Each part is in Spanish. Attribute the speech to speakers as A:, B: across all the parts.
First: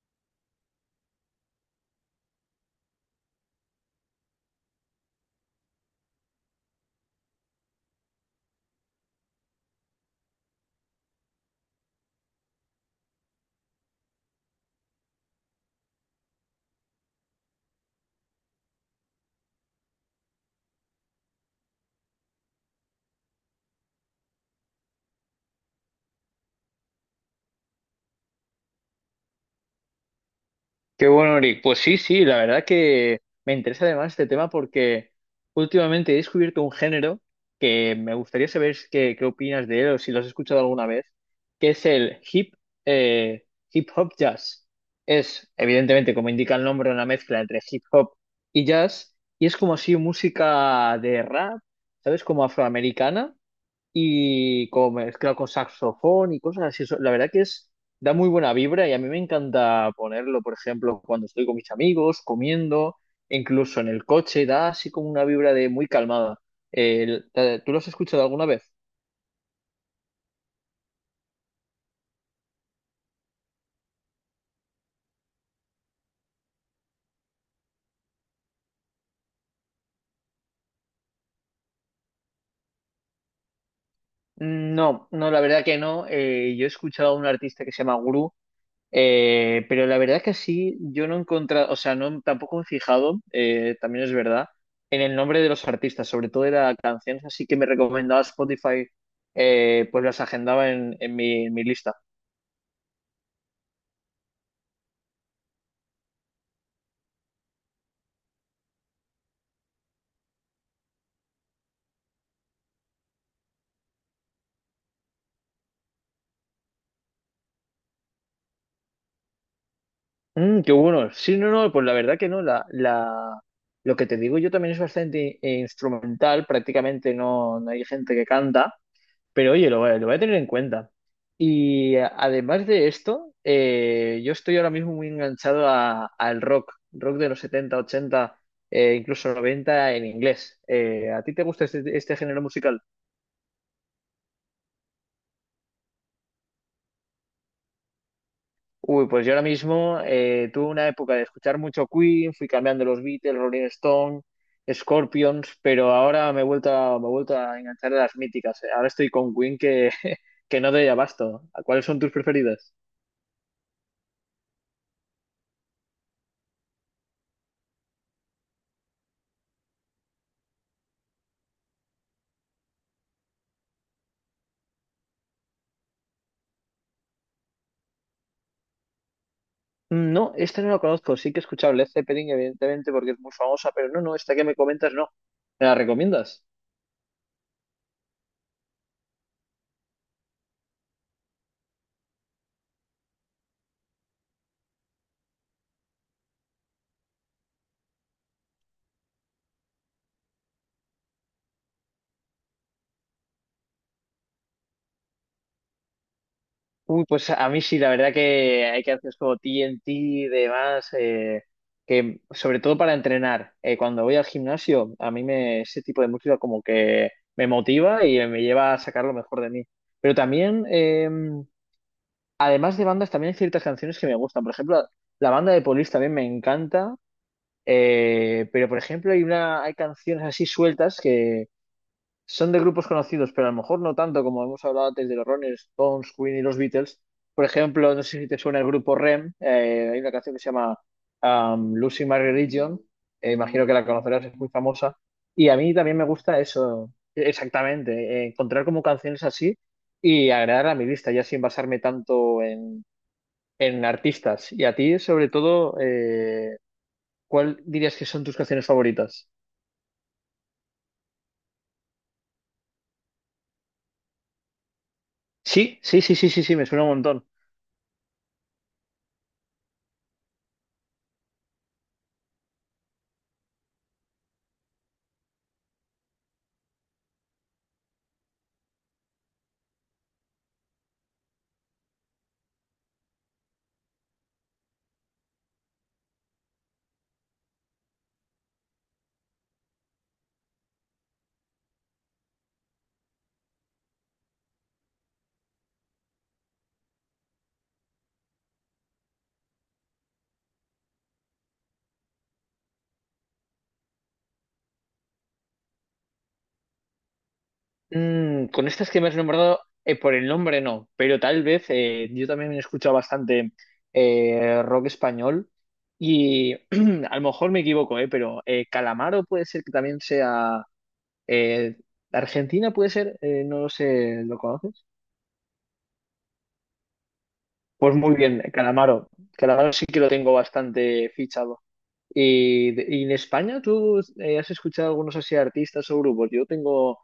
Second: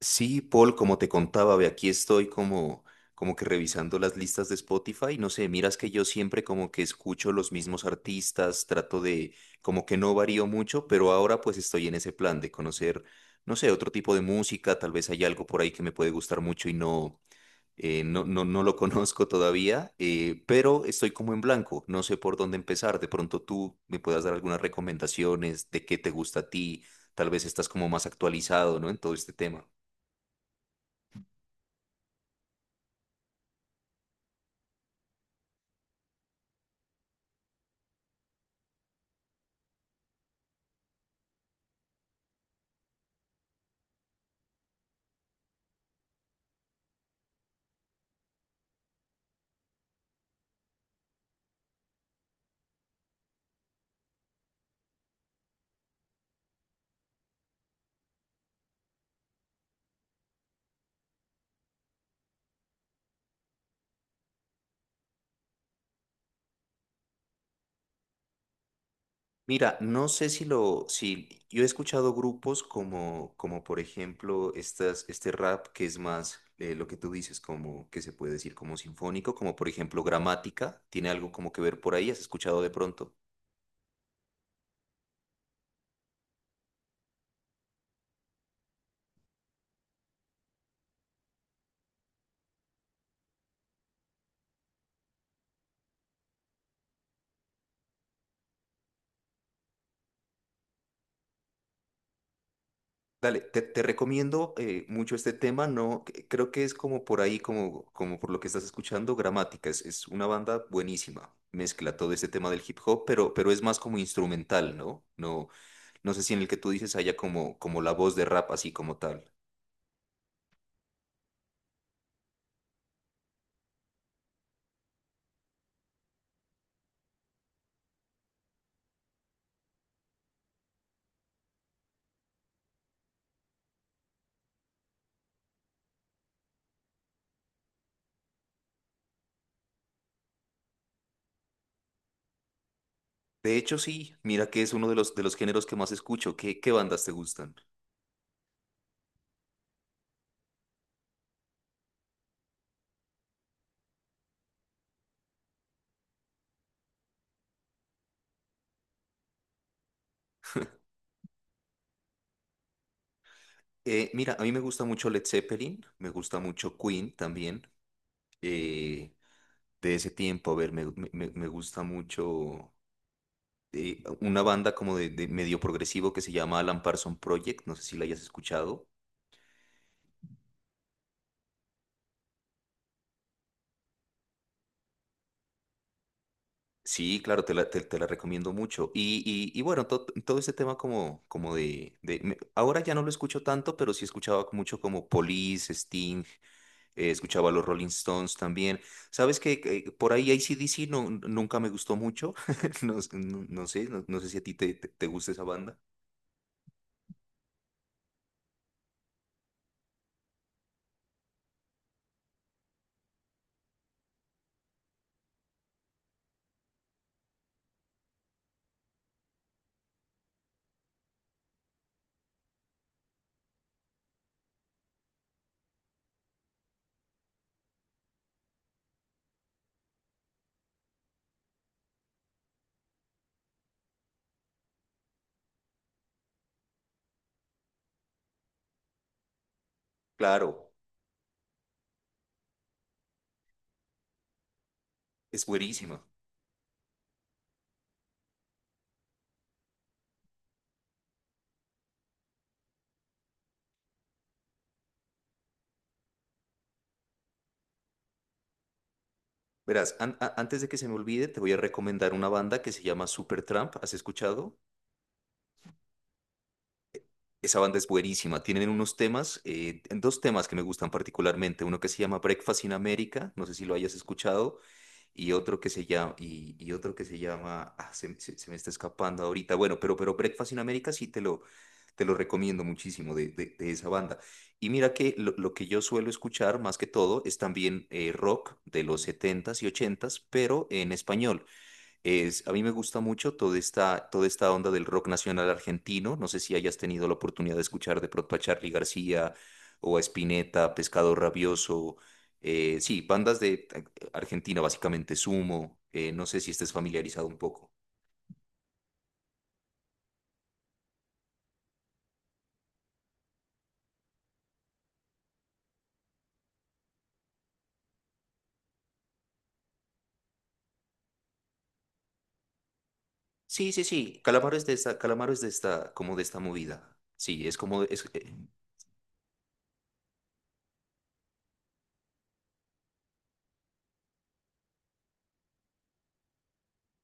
A: Sí, Paul, como te contaba, ve, aquí estoy como que revisando las listas de Spotify. No sé, miras que yo siempre como que escucho los mismos artistas, trato de, como que no varío mucho, pero ahora pues estoy en ese plan de conocer, no sé, otro tipo de música, tal vez hay algo por ahí que me puede gustar mucho y no, no, no, no lo conozco todavía, pero estoy como en blanco, no sé por dónde empezar. De pronto tú me puedas dar algunas recomendaciones de qué te gusta a ti, tal vez estás como más actualizado, ¿no? En todo este tema.
B: Qué bueno, Eric. Pues sí, sí, la verdad que me interesa además este tema porque últimamente he descubierto un género que me gustaría saber qué opinas de él o si lo has escuchado alguna vez, que es el eh, hip hop jazz. Es, evidentemente, como indica el nombre, una mezcla entre hip hop y jazz y es como así música de rap, ¿sabes? Como afroamericana y como mezclado con saxofón y cosas así. La verdad que da muy buena vibra y a mí me encanta ponerlo, por ejemplo, cuando estoy con mis amigos, comiendo, incluso en el coche, da así como una vibra de muy calmada. ¿Tú lo has escuchado alguna vez?
A: Mira, no sé si yo he escuchado grupos como por ejemplo estas, este rap que es más lo que tú dices, como que se puede decir como sinfónico, como por ejemplo Gramática, tiene algo como que ver por ahí, ¿has escuchado de pronto?
B: No, no, la verdad que no. Yo he escuchado a un artista que se llama Guru. Pero la verdad que sí, yo no he encontrado, o sea, no, tampoco me he fijado, también es verdad, en el nombre de los artistas, sobre todo de las canciones, así que me recomendaba Spotify, pues las agendaba en mi lista.
A: Dale, te recomiendo mucho este tema, no, creo que es como por ahí, como, como por lo que estás escuchando, Gramática, es una banda buenísima, mezcla todo este tema del hip hop, pero es más como instrumental, ¿no? No, no sé si en el que tú dices haya como la voz de rap así como tal.
B: Mm, qué bueno. Sí, no, no, pues la verdad que no, lo que te digo yo también es bastante instrumental, prácticamente no, no hay gente que canta. Pero oye, lo voy a tener en cuenta. Además de esto, yo estoy ahora mismo muy enganchado al rock de los 70 ochenta, incluso 90 en inglés. ¿A ti te gusta este género musical?
A: De hecho, sí, mira que es uno de de los géneros que más escucho, qué bandas te gustan?
B: Uy, pues yo ahora mismo tuve una época de escuchar mucho Queen, fui cambiando los Beatles, Rolling Stone, Scorpions, pero ahora me he vuelto a enganchar a las míticas. Ahora estoy con Queen que, que no doy abasto. ¿Cuáles son tus preferidas?
A: Mira, a mí me gusta mucho Led Zeppelin, me gusta mucho Queen también, eh, de ese tiempo, a ver, me gusta mucho... una banda como de medio progresivo que se llama Alan Parsons Project, no sé si la hayas escuchado.
B: No, esta no la conozco. Sí que he escuchado Led Zeppelin, evidentemente, porque es muy famosa, pero no, no, esta que me comentas no. ¿Me la recomiendas?
A: Sí, claro, te la recomiendo mucho. Y, y bueno, todo ese tema como, ahora ya no lo escucho tanto, pero sí escuchaba mucho como Police, Sting, escuchaba los Rolling Stones también. Sabes que por ahí C D C no, nunca me gustó mucho. No, no sé, no, no sé si a ti te gusta esa banda.
B: Uy, pues a mí sí, la verdad que hay canciones como TNT y demás, que sobre todo para entrenar. Cuando voy al gimnasio, ese tipo de música como que me motiva y me lleva a sacar lo mejor de mí. Pero también, además de bandas, también hay ciertas canciones que me gustan. Por ejemplo, la banda de Police también me encanta. Pero, por ejemplo, hay hay canciones así sueltas que son de grupos conocidos, pero a lo mejor no tanto como hemos hablado antes de los Rolling Stones, Queen y los Beatles. Por ejemplo, no sé si te suena el grupo REM. Hay una canción que se
A: Claro,
B: llama Lucy My Religion. Imagino que la conocerás, es muy famosa.
A: es
B: Y a mí también
A: buenísima.
B: me gusta eso, exactamente, encontrar como canciones así y agregar a mi lista, ya sin basarme tanto en artistas. Y a ti, sobre todo, ¿cuál dirías que son tus canciones favoritas?
A: Verás, antes de que se me olvide, te voy a recomendar una banda que se llama Supertramp. ¿Has escuchado?
B: Sí, sí, sí, sí, sí, sí, me suena un montón.
A: Esa banda es buenísima. Tienen unos temas, dos temas que me gustan particularmente. Uno que se llama Breakfast in America, no sé si lo hayas escuchado, y otro que se llama, y otro que se llama, ah, se me está escapando ahorita. Bueno, pero Breakfast in America sí te lo recomiendo muchísimo de esa banda. Y mira que lo que yo suelo escuchar más que todo es también rock de los setentas y ochentas, pero en español. Es, a mí me gusta mucho toda esta onda del rock nacional argentino. No sé si hayas tenido la oportunidad de escuchar de pronto a Charly García o a Spinetta, Pescado Rabioso. Sí, bandas de Argentina, básicamente Sumo. No sé si estés familiarizado un poco.
B: Mm, con estas que me has nombrado, por el nombre no, pero tal vez yo también he escuchado bastante rock español y a lo mejor me equivoco, pero Calamaro puede ser que también sea eh, Argentina, puede ser. No lo
A: Sí, sí, sí.
B: sé, ¿lo conoces?
A: Calamaro es de esta, como de esta movida. Sí, es como,
B: Pues
A: es,
B: muy bien, Calamaro. Calamaro sí que lo tengo bastante fichado. Y en España, ¿tú has escuchado algunos así artistas o grupos? Yo tengo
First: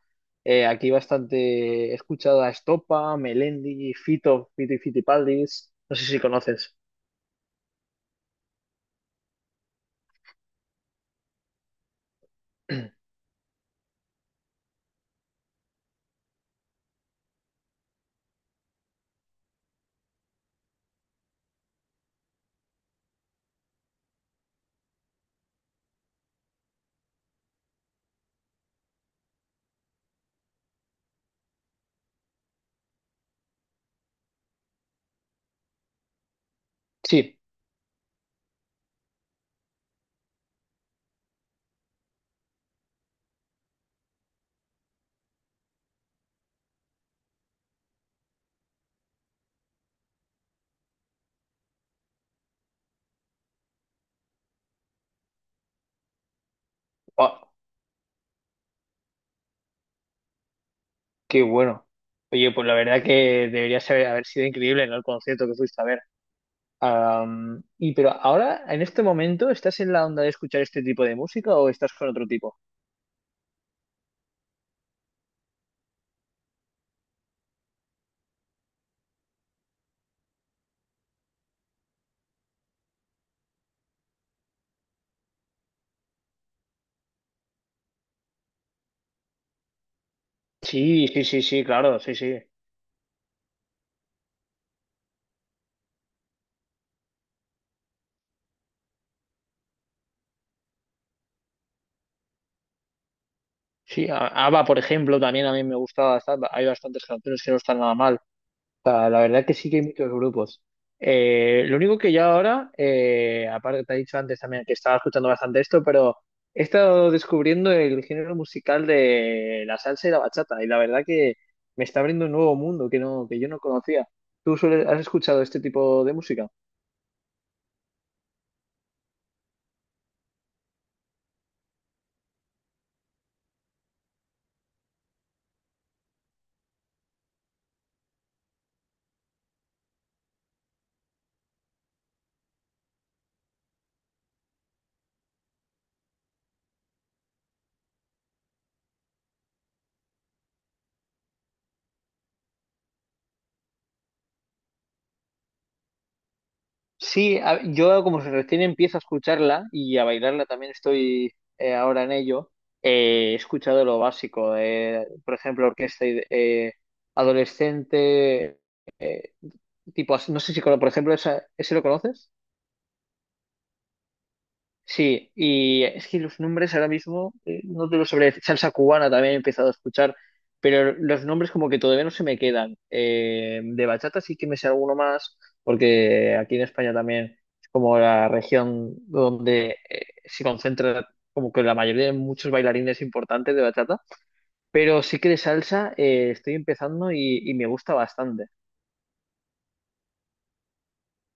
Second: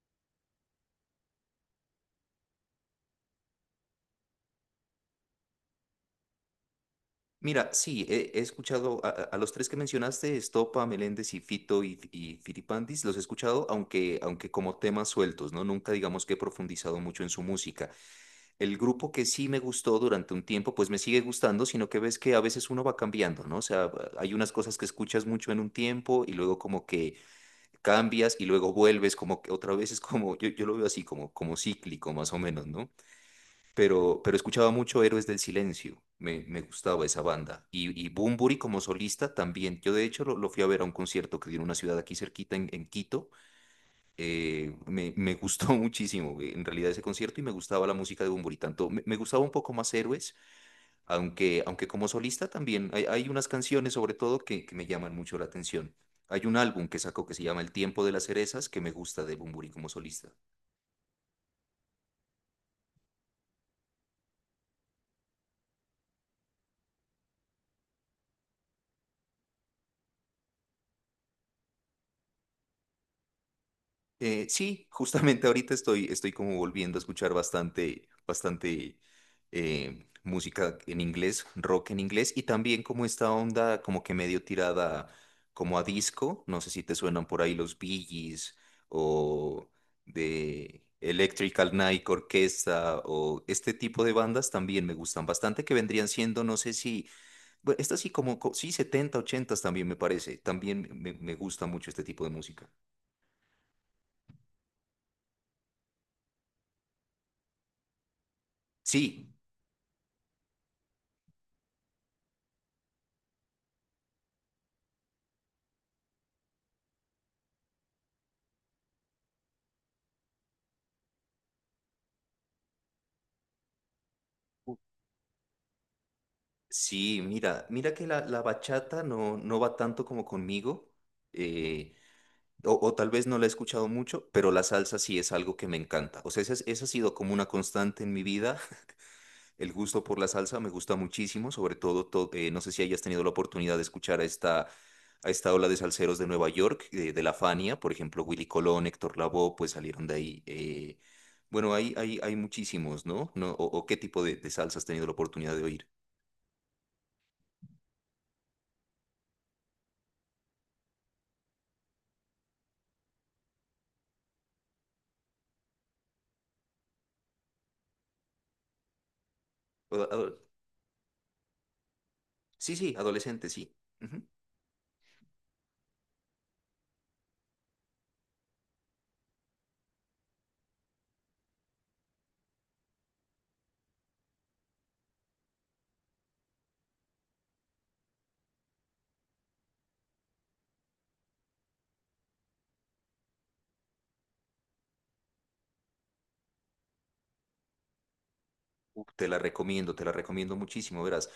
B: aquí bastante, he escuchado a Estopa, Melendi, Fito, Fito y Fitipaldis, no sé si conoces.
A: mira, sí, he escuchado a, a los tres que mencionaste, Estopa, Meléndez y Fito y Fitipaldis, los he escuchado, aunque como temas sueltos, ¿no? Nunca digamos que he profundizado mucho en su música. El grupo que sí me gustó durante un tiempo, pues me sigue gustando, sino que ves que a veces uno va cambiando, ¿no? O sea, hay unas cosas que escuchas mucho en un tiempo y luego como que cambias y luego vuelves como que otra vez es como, yo lo veo así, como, como cíclico más o menos, ¿no? Pero pero, escuchaba mucho Héroes del Silencio, me gustaba esa
B: Sí.
A: banda. Y Bunbury como solista también. Yo de hecho lo fui a ver a un concierto que dio en una ciudad aquí cerquita, en Quito. Me gustó muchísimo en realidad ese concierto y me gustaba la música de Bunbury. Tanto me gustaba un poco más Héroes, aunque como solista también hay unas canciones sobre todo que me llaman mucho la atención. Hay un álbum que sacó que se
B: Ah,
A: llama El tiempo de las cerezas que me gusta de Bunbury como solista.
B: qué bueno. Oye, pues la verdad que haber sido increíble, ¿no? El concierto que fuiste a ver. Y pero ahora, en este momento, ¿estás en la onda de escuchar este tipo de música o estás con otro tipo?
A: Sí, justamente ahorita estoy, estoy como volviendo a escuchar bastante, bastante música en inglés, rock en inglés, y también como esta onda como que medio tirada como a disco, no sé si te suenan por ahí los Bee Gees o de
B: Sí, sí, sí, sí,
A: Electrical
B: claro,
A: Night
B: sí, sí.
A: Orchestra o este tipo de bandas también me gustan bastante que vendrían siendo, no sé si, bueno, estas sí como, sí, 70, 80 también me parece, también me gusta mucho este tipo de música.
B: Sí, ABBA, por ejemplo, también a mí me gusta bastante. Hay bastantes canciones que no están nada mal. Sea, la
A: Sí,
B: verdad que sí que hay muchos grupos. Lo único que yo ahora, aparte te he dicho antes también que estaba escuchando bastante esto, pero he estado descubriendo el género musical de la salsa y la bachata, y la verdad que me está abriendo un nuevo mundo que no, que yo no conocía. ¿Tú has escuchado este tipo de música?
A: sí, mira, mira que la bachata no, no va tanto como conmigo, eh, o tal vez no la he escuchado mucho, pero la salsa sí es algo que me encanta. O sea, esa, esa ha sido como una constante en mi vida. El gusto por la salsa me gusta muchísimo, sobre todo, no sé si hayas tenido la oportunidad de escuchar a esta ola de salseros de Nueva York, de la Fania, por ejemplo, Willy Colón, Héctor Lavoe, pues salieron de ahí. Bueno, hay muchísimos, ¿no? ¿No? O qué tipo de salsa has tenido la oportunidad de
B: Sí, yo como recién empiezo a escucharla y a bailarla también estoy ahora en ello, he escuchado lo básico, por ejemplo, orquesta adolescente, eh, tipo,
A: oír?
B: no sé si, por ejemplo, ¿ese lo conoces?
A: Sí, sí, adolescente, sí. Ujú.
B: Sí, y es que los nombres ahora mismo no te los sabré decir. Salsa cubana también he empezado a escuchar, pero los nombres como que todavía no se me quedan. De bachata sí que me sé alguno más, porque aquí en España también es como la región donde se concentra como que la mayoría de muchos bailarines importantes de bachata, pero sí que de salsa estoy empezando y me gusta bastante.
A: Uf, te la recomiendo muchísimo, verás.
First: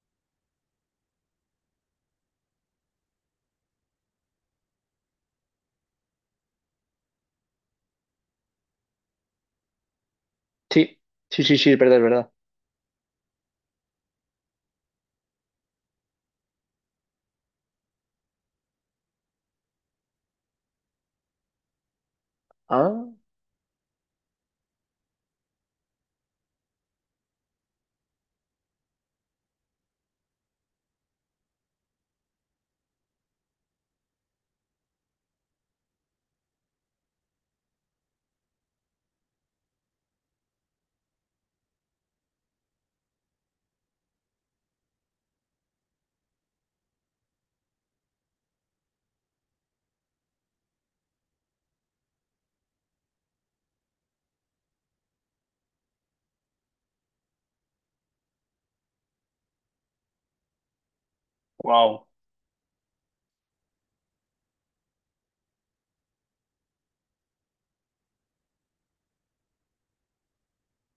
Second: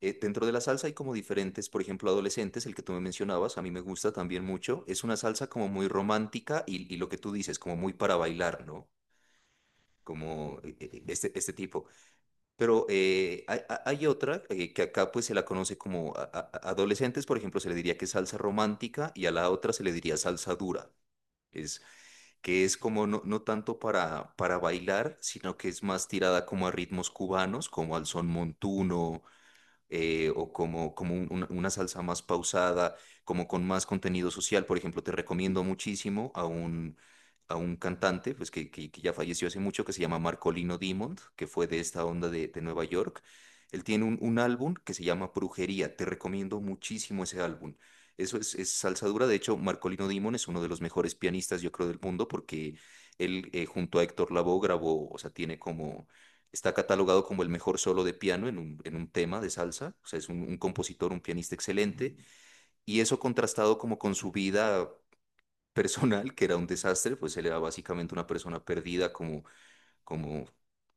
A: Dentro de la salsa hay como diferentes, por ejemplo, adolescentes, el que tú me mencionabas, a mí me gusta también mucho. Es una salsa como muy romántica y lo que tú dices, como muy para bailar, ¿no? Como
B: Sí, sí,
A: este
B: sí, sí, es
A: tipo.
B: verdad, es verdad.
A: Pero hay otra que acá pues se la conoce como adolescentes, por ejemplo, se le diría que es salsa romántica y a la otra se le diría salsa dura. Es, que es como
B: Ah,
A: no, no tanto para bailar, sino que es más tirada como a ritmos cubanos, como al son montuno, o como, una salsa más pausada, como con más contenido social. Por ejemplo, te recomiendo muchísimo a a un cantante pues, que ya falleció hace mucho, que se llama Marcolino Dimond, que fue de esta onda de Nueva York. Él tiene un álbum que se llama Brujería. Te recomiendo muchísimo ese álbum. Eso es salsa dura. De hecho, Marcolino Dimond es uno de los mejores pianistas, yo creo, del mundo, porque él junto a Héctor Lavoe grabó, o sea, tiene como está catalogado como el mejor solo de piano en un tema de salsa, o sea, es un compositor, un pianista
B: wow.
A: excelente, y eso contrastado como con su vida personal, que era un desastre, pues él era básicamente una persona perdida como, como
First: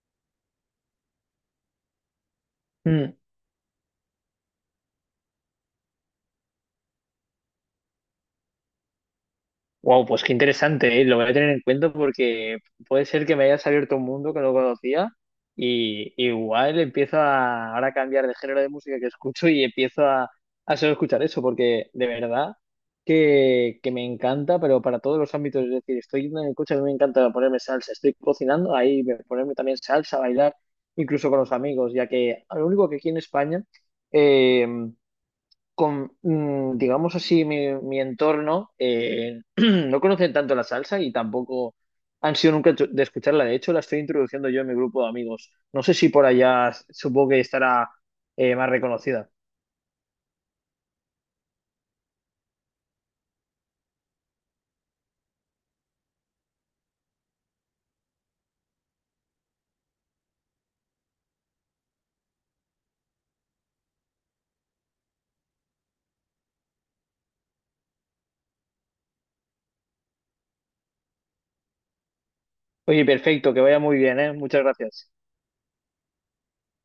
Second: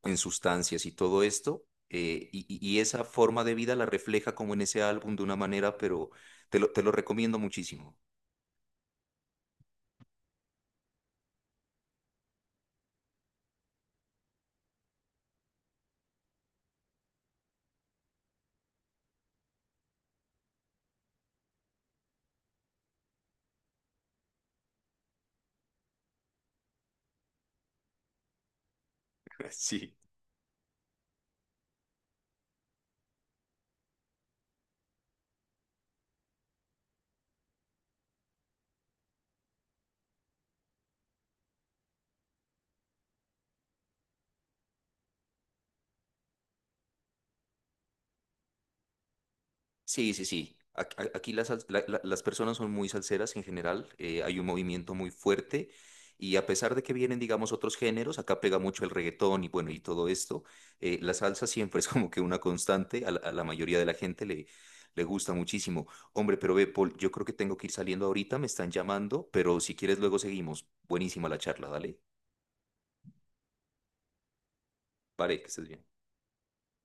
A: en sustancias y todo esto, y esa forma de vida la refleja como en ese álbum de una manera, pero te lo recomiendo muchísimo.
B: Wow, pues qué interesante, ¿eh? Lo voy a tener en cuenta porque puede ser que me hayas abierto un mundo que no conocía y igual empiezo a ahora a cambiar de género de música que escucho y empiezo a solo escuchar eso porque de verdad que me encanta, pero para todos los ámbitos, es decir, estoy yendo en el coche, a mí me encanta ponerme salsa, estoy cocinando, ponerme también
A: Sí.
B: salsa, bailar, incluso con los amigos, ya que lo único que aquí en España, eh, digamos así, mi entorno, no conocen tanto la salsa y tampoco han sido nunca de escucharla. De hecho, la estoy introduciendo yo en mi grupo de amigos. No sé si por allá supongo que estará más reconocida.
A: Sí, sí, sí. Aquí las, las personas son muy salseras en general, hay un movimiento muy fuerte y a pesar de que vienen, digamos, otros géneros, acá pega mucho el reggaetón y bueno, y todo esto, la salsa siempre es como que una constante, a la mayoría de la gente le gusta muchísimo. Hombre, pero ve, Paul, yo creo que tengo que ir saliendo ahorita, me están llamando, pero si quieres luego seguimos. Buenísima la charla, dale.
B: Oye, perfecto, que vaya muy bien, ¿eh? Muchas gracias.
A: Vale, que estés bien.